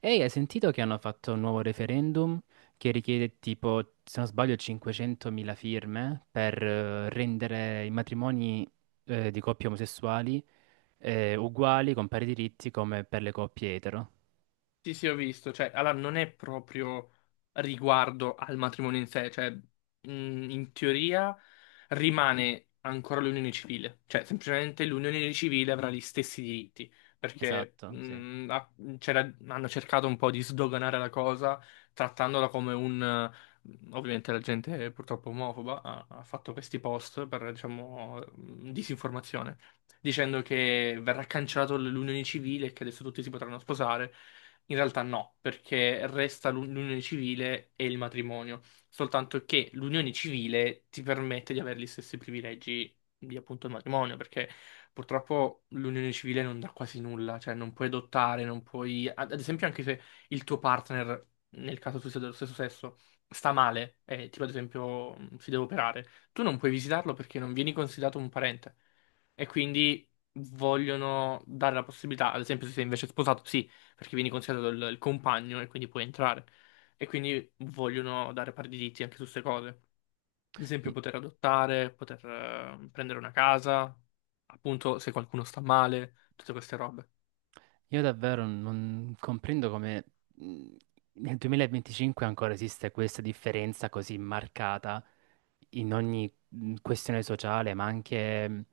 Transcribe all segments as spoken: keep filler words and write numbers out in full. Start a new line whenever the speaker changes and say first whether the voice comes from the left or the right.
right: Ehi, hai sentito che hanno fatto un nuovo referendum che richiede tipo, se non sbaglio, cinquecentomila firme per eh, rendere i matrimoni eh, di coppie omosessuali eh, uguali, con pari diritti come per le coppie etero?
left: Sì, sì, ho visto, cioè, allora non è proprio riguardo al matrimonio in sé, cioè, mh, in teoria rimane ancora l'unione civile, cioè, semplicemente l'unione civile avrà gli stessi diritti, perché
right: Esatto, sì.
left: mh, ha- c'era- hanno cercato un po' di sdoganare la cosa, trattandola come un... eh, Ovviamente la gente purtroppo omofoba ha, ha fatto questi post per, diciamo, mh, disinformazione, dicendo che verrà cancellato l- l'unione civile e che adesso tutti si potranno sposare. In realtà no, perché resta l'u- l'unione civile e il matrimonio, soltanto che l'unione civile ti permette di avere gli stessi privilegi di appunto il matrimonio, perché purtroppo l'unione civile non dà quasi nulla, cioè non puoi adottare, non puoi... Ad ad esempio anche se il tuo partner, nel caso tu sia dello stesso sesso, sta male, eh, tipo ad esempio, mh, si deve operare, tu non puoi visitarlo perché non vieni considerato un parente, e quindi vogliono dare la possibilità, ad esempio se sei invece sposato, sì, perché vieni considerato il, il compagno, e quindi puoi entrare e quindi vogliono dare pari diritti anche su queste cose. Ad esempio
right: I-
left: poter adottare, poter eh, prendere una casa, appunto se qualcuno sta male, tutte queste robe.
right: Io davvero non comprendo come mh, nel duemilaventicinque ancora esiste questa differenza così marcata in ogni mh, questione sociale, ma anche mh,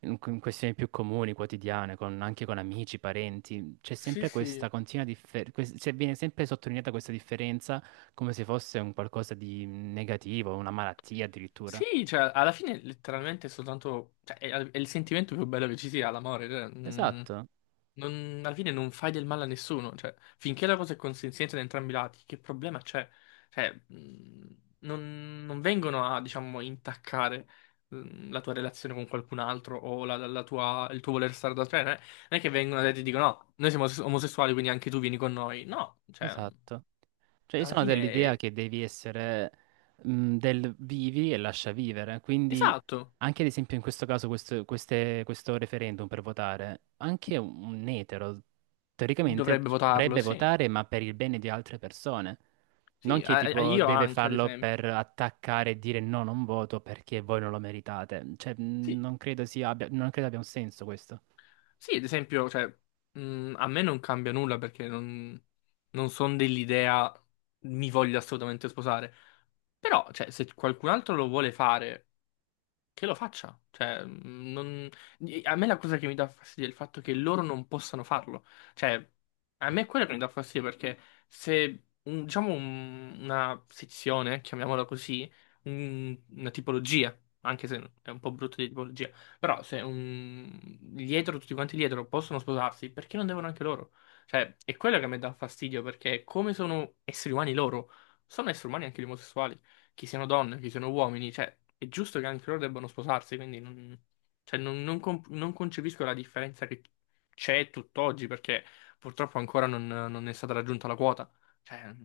right: in in questioni più comuni, quotidiane, con- anche con amici, parenti, c'è
left: Sì,
right: sempre
left: sì.
right: questa continua differenza, viene sempre sottolineata questa differenza come se fosse un qualcosa di mm, negativo, una malattia addirittura.
left: Sì, cioè, alla fine letteralmente è soltanto... Cioè, è, è il sentimento più bello che ci sia, l'amore. Cioè, mm.
right: Esatto,
left: Non- alla fine non fai del male a nessuno, cioè, finché la cosa è consenziente da entrambi i lati, che problema c'è? Cioè, mh, non, non vengono a, diciamo, intaccare, mh, la tua relazione con qualcun altro o la- la- la tua- il tuo voler stare da te, eh. non è che vengono e ti dicono no, noi siamo os- omosessuali, quindi anche tu vieni con noi. No, cioè,
right: esatto. Cioè, io
left: alla
right: sono dell'idea
left: fine,
right: che devi essere mh, del vivi e lascia vivere, quindi
left: esatto,
right: anche ad esempio in questo caso questo, queste- questo referendum per votare, anche un un etero teoricamente
left: dovrebbe votarlo,
right: dovrebbe
left: sì.
right: votare ma per il bene di altre persone, non
left: Sì,
right: che
left: a- a-
right: tipo
left: io
right: deve
left: anche, ad
right: farlo
left: esempio.
right: per attaccare e dire no, non voto perché voi non lo meritate, cioè mh,
left: Sì,
right: non credo sia abbia, non credo abbia un senso questo.
left: sì, ad esempio, cioè, mh, a me non cambia nulla perché non, non sono dell'idea mi voglio assolutamente sposare. Però, cioè, se qualcun altro lo vuole fare, che lo faccia. Cioè, mh, non- a me la cosa che mi dà fastidio è il fatto che loro non possano farlo. Cioè, a me è quello che mi dà fastidio, perché se, un- diciamo, un- una sezione, chiamiamola così, un- una tipologia, anche se è un po' brutto di tipologia, però se un, gli etero, tutti quanti gli etero possono sposarsi, perché non devono anche loro? Cioè, è quello che a me dà fastidio perché come sono esseri umani loro, sono esseri umani anche gli omosessuali, che siano donne, che siano uomini, cioè è giusto che anche loro debbano sposarsi, quindi non, cioè, non- non comp- non concepisco la differenza che c'è tutt'oggi, perché purtroppo ancora non, non è stata raggiunta la quota. Cioè,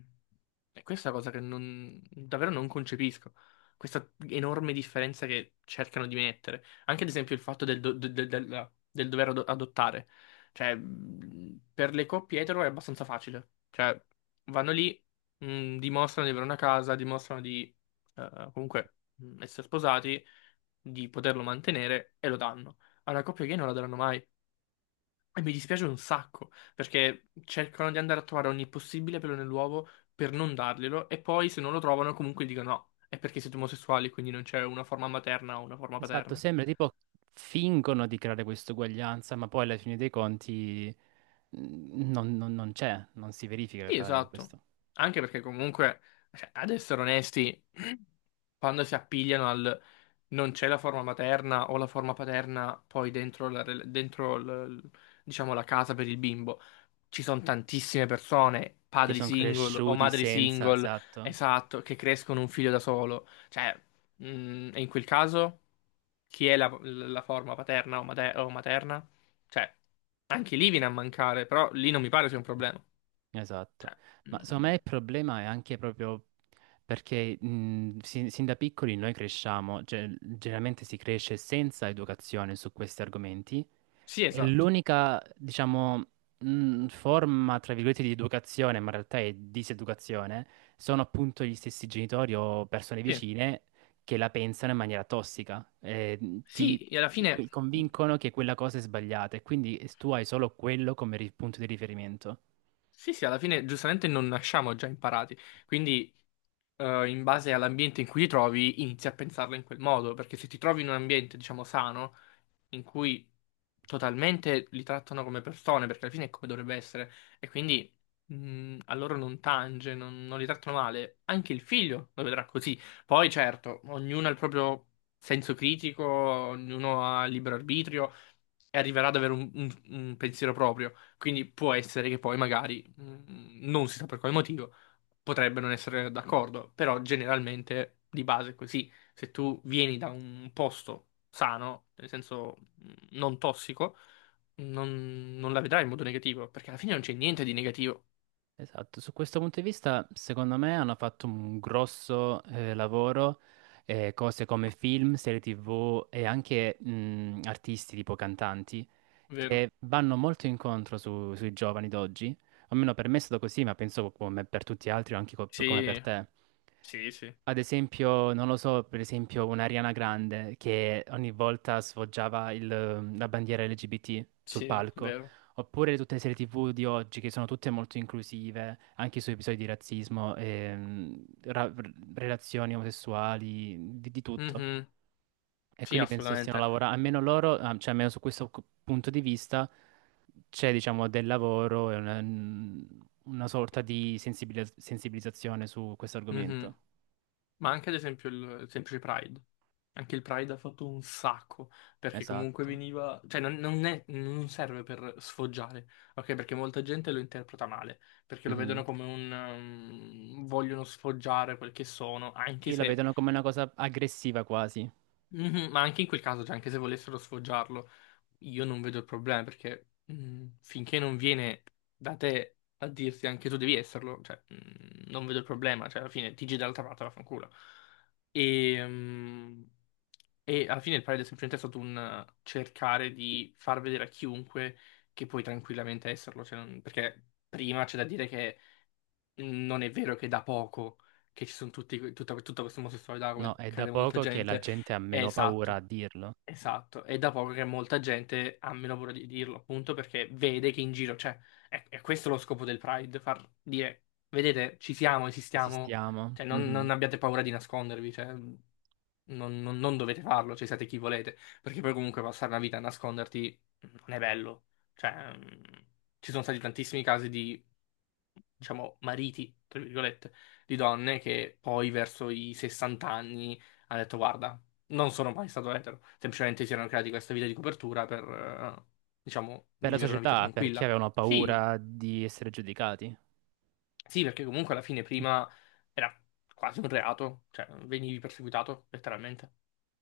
left: è questa cosa che non, davvero non concepisco. Questa enorme differenza che cercano di mettere. Anche ad esempio il fatto del, do- del- del- del- del dover ado- adottare. Cioè, mh, per le coppie etero è abbastanza facile. Cioè, vanno lì, mh, dimostrano di avere una casa, dimostrano di eh, comunque, mh, essere sposati, di poterlo mantenere, e lo danno. Alla coppia gay non la daranno mai. E mi dispiace un sacco, perché cercano di andare a trovare ogni possibile pelo nell'uovo per non darglielo, e poi se non lo trovano comunque dicono no, è perché siete omosessuali, quindi non c'è una forma materna o una forma
right: Esatto,
left: paterna.
right: sembra tipo fingono di creare questa uguaglianza, ma poi alla fine dei conti... Mm, non, non- non c'è, non si verifica
left: Sì,
right: tale
left: esatto.
right: questo.
left: Anche perché comunque, cioè, ad essere onesti, quando si appigliano al non c'è la forma materna o la forma paterna poi dentro la, rel- dentro l- diciamo, la casa per il bimbo, ci sono tantissime persone,
right: Che
left: padri
right: sono
left: single o
right: cresciuti
left: madri
right: senza...
left: single,
right: Esatto,
left: esatto, che crescono un figlio da solo. Cioè, mh, e in quel caso, chi è la, la forma paterna o mate- o materna? Cioè, anche lì viene a mancare, però lì non mi pare sia un problema.
right: esatto.
left: Cioè,
right: Ma secondo
left: mm,
right: me il problema è anche proprio perché mm, sin, sin da piccoli noi cresciamo, cioè, generalmente si cresce senza educazione su questi argomenti.
left: sì,
right: È
left: esatto.
right: l'unica, diciamo, mh, forma, tra virgolette, di educazione, ma in realtà è diseducazione, sono appunto gli stessi genitori o persone
left: Sì,
right: vicine che la pensano in maniera tossica, eh, ti,
left: sì, e alla
right: ti
left: fine.
right: co- convincono che quella cosa è sbagliata e quindi tu hai solo quello come ri- punto di riferimento.
left: Sì, sì, alla fine giustamente non nasciamo già imparati, quindi eh, in base all'ambiente in cui ti trovi inizi a pensarla in quel modo, perché se ti trovi in un ambiente, diciamo, sano, in cui totalmente li trattano come persone, perché alla fine è come dovrebbe essere, e quindi mh, a loro non tange, non, non li trattano male, anche il figlio lo vedrà così. Poi certo, ognuno ha il proprio senso critico, ognuno ha libero arbitrio e arriverà ad avere un un- un pensiero proprio. Quindi può essere che poi magari, mm, non si sa per quale motivo, potrebbe non essere d'accordo, però generalmente di base è così. Se tu vieni da un posto sano, nel senso mm, non tossico, non, non la vedrai in modo negativo, perché alla fine non c'è niente di negativo,
right: Esatto, su questo punto di vista, secondo me, hanno fatto un grosso eh, lavoro, eh, cose come film, serie T V e anche mh, artisti tipo cantanti
left: vero?
right: che vanno molto incontro su- sui giovani d'oggi, almeno per me è stato così, ma penso come per tutti gli altri, o anche co- come per
left: Sì,
right: te.
left: sì, sì,
right: Ad esempio, non lo so, per esempio un'Ariana Grande che ogni volta sfoggiava il- la bandiera L G B T sul
left: sì, è
right: palco,
left: vero.
right: oppure tutte le serie T V di oggi che sono tutte molto inclusive, anche su episodi di razzismo, ehm, ra- relazioni omosessuali, di, di tutto.
left: Mhm.
right: E
left: Sì,
right: quindi penso stiano
left: assolutamente.
right: lavorando, almeno loro, ah, cioè almeno su questo cu- punto di vista, c'è diciamo del lavoro e una, una sorta di sensibili- sensibilizzazione su questo
left: Mhm.
right: argomento.
left: Ma anche ad esempio il il semplice Pride. Anche il Pride ha fatto un sacco, perché comunque
right: Esatto.
left: veniva, cioè non, non è- non serve per sfoggiare, ok? Perché molta gente lo interpreta male, perché lo
right: Mhm.
left: vedono come un um, vogliono sfoggiare quel che sono, anche
right: Sì, la
left: se...
right: vedono come una cosa aggressiva quasi.
left: Mhm, ma anche in quel caso, cioè anche se volessero sfoggiarlo, io non vedo il problema, perché mm, finché non viene da te a dirti anche tu devi esserlo, cioè, mm, non vedo il problema, cioè alla fine ti giri dall'altra parte, vaffanculo. E, e alla fine il Pride è semplicemente stato un eh, cercare di far vedere a chiunque che puoi tranquillamente esserlo, cioè non- perché prima c'è da dire che non è vero che è da poco che ci sono tutti, tutta, tutto questo omosessualità,
right: No,
left: come
right: è da
left: crede molta
right: poco che la
left: gente,
right: gente ha
left: è
right: meno paura a
left: esatto.
right: dirlo.
left: Esatto, è da poco che molta gente ha meno paura di dirlo, appunto perché vede che in giro c'è. È, è questo lo scopo del Pride, far dire, vedete, ci siamo, esistiamo,
right: Esistiamo.
left: cioè non,
right: Mhm.
left: non abbiate paura di nascondervi, cioè, non, non- non dovete farlo, cioè siete chi volete, perché poi comunque passare una vita a nasconderti non è bello. Cioè, mm, ci sono stati tantissimi casi di, diciamo, mariti, tra virgolette, di donne che poi verso i sessanta anni hanno detto, guarda, non sono mai stato etero, semplicemente si erano creati questa vita di copertura per, eh, diciamo,
right: Per la
left: vivere una vita
right: società, perché
left: tranquilla.
right: avevano
left: Sì,
right: paura di essere giudicati.
left: sì, perché comunque alla fine prima era quasi un reato, cioè venivi perseguitato, letteralmente.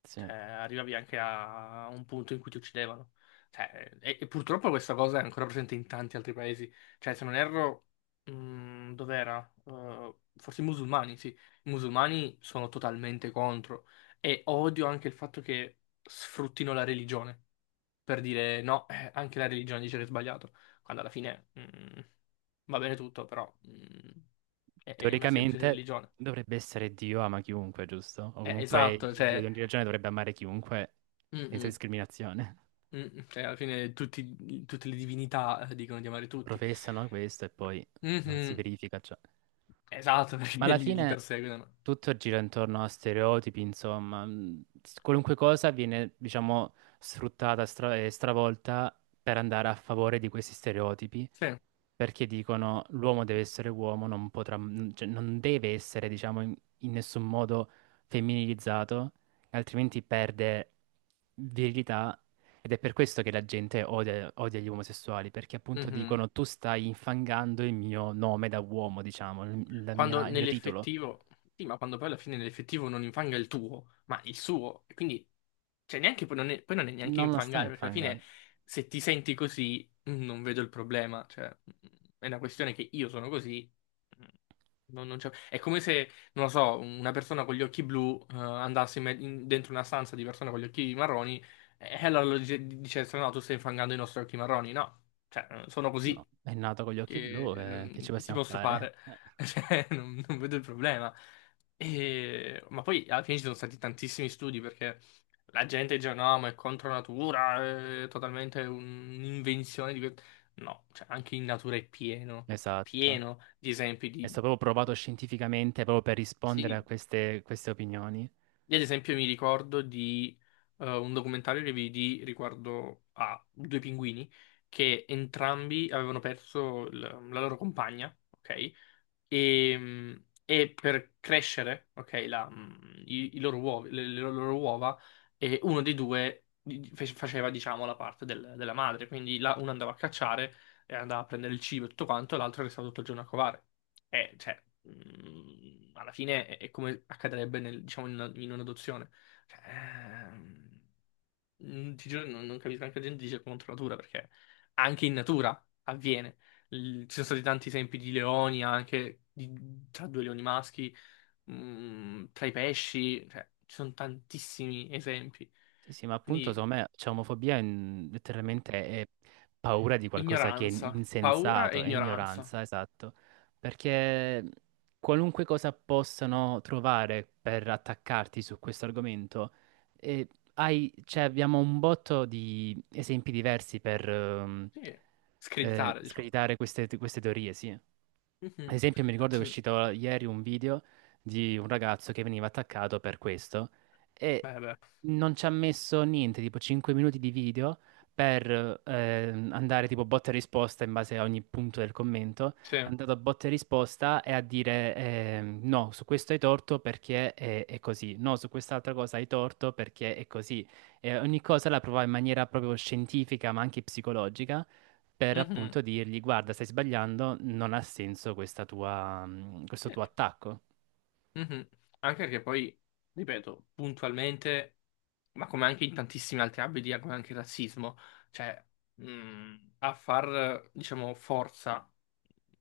right: Sì.
left: Cioè, arrivavi anche a un punto in cui ti uccidevano. Cioè, e, e purtroppo questa cosa è ancora presente in tanti altri paesi. Cioè, se non erro, mh, dov'era? Eh, forse i musulmani, sì. I musulmani sono totalmente contro. E odio anche il fatto che sfruttino la religione per dire no, eh, anche la religione dice che è sbagliato. Quando alla fine, mh, va bene tutto, però, mh, è, è una semplice
right: Teoricamente
left: religione.
right: dovrebbe essere Dio ama chiunque, giusto? O
left: Eh,
right: comunque
left: esatto,
right: il Dio di
left: cioè.
right: ogni religione dovrebbe amare chiunque
left: Mm,
right: senza
left: mm.
right: discriminazione.
left: Mm, cioè, alla fine tutti- tutte le divinità eh, dicono di amare tutti.
right: Professano questo e poi non si
left: Mhm.
right: verifica ciò.
left: Esatto,
right: Ma
left: perché
right: alla
left: li, li
right: fine
left: perseguono.
right: tutto gira intorno a stereotipi, insomma. mh, s- Qualunque cosa viene, diciamo, sfruttata stra- e stravolta per andare a favore di questi stereotipi
left: Sì.
right: perché dicono l'uomo deve essere uomo, non potrà, n- cioè, non deve essere, diciamo, in, in nessun modo femminilizzato, altrimenti perde virilità ed è per questo che la gente odia, odia gli omosessuali, perché appunto
left: Mm-hmm.
right: dicono tu stai infangando il mio nome da uomo, diciamo, il, la
left: Quando
right: mia- il mio titolo.
left: nell'effettivo, sì, ma quando poi alla fine nell'effettivo non infanga il tuo, ma il suo, e quindi cioè neanche, poi, non è, poi non è neanche
right: Non lo stai
left: infangare, perché alla fine
right: infangando.
left: se ti senti così, mm, non vedo il problema, cioè, mm, è una questione che io sono così, mm, non, non c'è- è come se, non lo so, una persona con gli occhi blu eh, andasse in me- in- dentro una stanza di persone con gli occhi marroni, e allora lo dice, dice, no, tu stai infangando i nostri occhi marroni, no, cioè, eh, sono
right: No,
left: così,
right: è nato con gli occhi
left: che,
right: blu, eh, che
left: ehm,
right: ci
left: che ti
right: possiamo
left: posso
right: fare?
left: fare?
right: Eh,
left: Cioè, non non vedo il problema. E- ma poi alla fine ci sono stati tantissimi studi, perché la gente dice no, ma è contro natura, è totalmente un'invenzione di que-". No, cioè, anche in natura è pieno, è
right: Esatto.
left: pieno di esempi
right: È stato
left: di...
right: proprio provato scientificamente proprio per rispondere a
left: Sì.
right: queste queste opinioni.
left: Io ad esempio mi ricordo di eh, un documentario che vidi riguardo a due pinguini che entrambi avevano perso il- la loro compagna, ok? E, mh, e per crescere, ok, la, mh, i, i loro uova, le, le loro uova, eh, uno dei due di- fe- faceva, diciamo, la parte del- della madre, quindi la, uno andava a cacciare e andava a prendere il cibo e tutto quanto, e l'altro restava tutto il giorno a covare. E, cioè, mh, alla fine è, è come accadrebbe nel- diciamo, in una- in un'adozione. Cioè, ehm, Mm, ti giuro, non, non capisco, anche la gente dice contro natura perché anche in natura avviene. Il- ci sono stati tanti esempi di leoni, anche di- tra due leoni maschi, mm, tra i pesci, cioè, ci sono tantissimi esempi.
right: Sì, sì, ma appunto
left: Quindi
right: secondo me c'è omofobia in- letteralmente è paura di qualcosa che è
left: ignoranza, paura e
right: insensato, è
left: ignoranza.
right: ignoranza, esatto, perché qualunque cosa possano trovare per attaccarti su questo argomento, eh, hai- cioè, abbiamo un botto di esempi diversi per ehm,
left: Sì,
right: eh,
left: screditare, diciamo.
right: screditare queste, queste teorie, sì. Ad
left: Mhm.
right: esempio, mi ricordo che è
left: Infatti,
right: uscito ieri un video di un ragazzo che veniva attaccato per questo e
left: beh, beh,
right: non ci ha messo niente, tipo cinque minuti di video per ehm, andare tipo botta e risposta in base a ogni punto del commento. È
left: sì.
right: andato a botta e risposta e a dire ehm, no, su questo hai torto perché è, è così, no, su quest'altra cosa hai torto perché è così. E ogni cosa la provava in maniera proprio scientifica ma anche psicologica per
left: Mhm.
right: appunto dirgli: Guarda, stai sbagliando, non ha senso questa tua, mh, questo
left: Sì.
right: tuo attacco.
left: Mhm. Anche perché poi, ripeto, puntualmente, ma come anche in tantissimi altri ambiti, eh, come anche il razzismo, cioè, mh, a far, diciamo, forza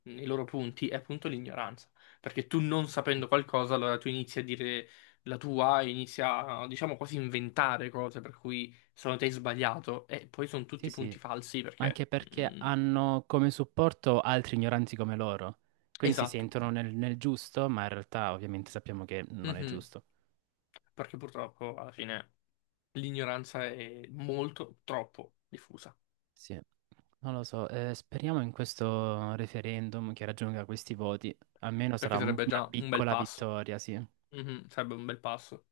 left: nei loro punti è appunto l'ignoranza. Perché tu non sapendo qualcosa, allora tu inizi a dire la tua, inizi a, diciamo, quasi inventare cose per cui secondo te hai sbagliato, e poi sono
right: Sì,
left: tutti
right: sì,
left: punti falsi perché...
right: anche perché
left: mh,
right: hanno come supporto altri ignoranti come loro. Quindi si
left: esatto.
right: sentono nel, nel giusto, ma in realtà ovviamente sappiamo che non è
left: Mhm.
right: giusto.
left: Perché purtroppo alla fine l'ignoranza è molto, troppo diffusa,
right: Sì, non lo so. Eh, speriamo in questo referendum che raggiunga questi voti. Almeno sarà
left: perché
right: un-
left: sarebbe
right: una
left: già un bel
right: piccola
left: passo.
right: vittoria, sì.
left: Mhm, sarebbe un bel passo.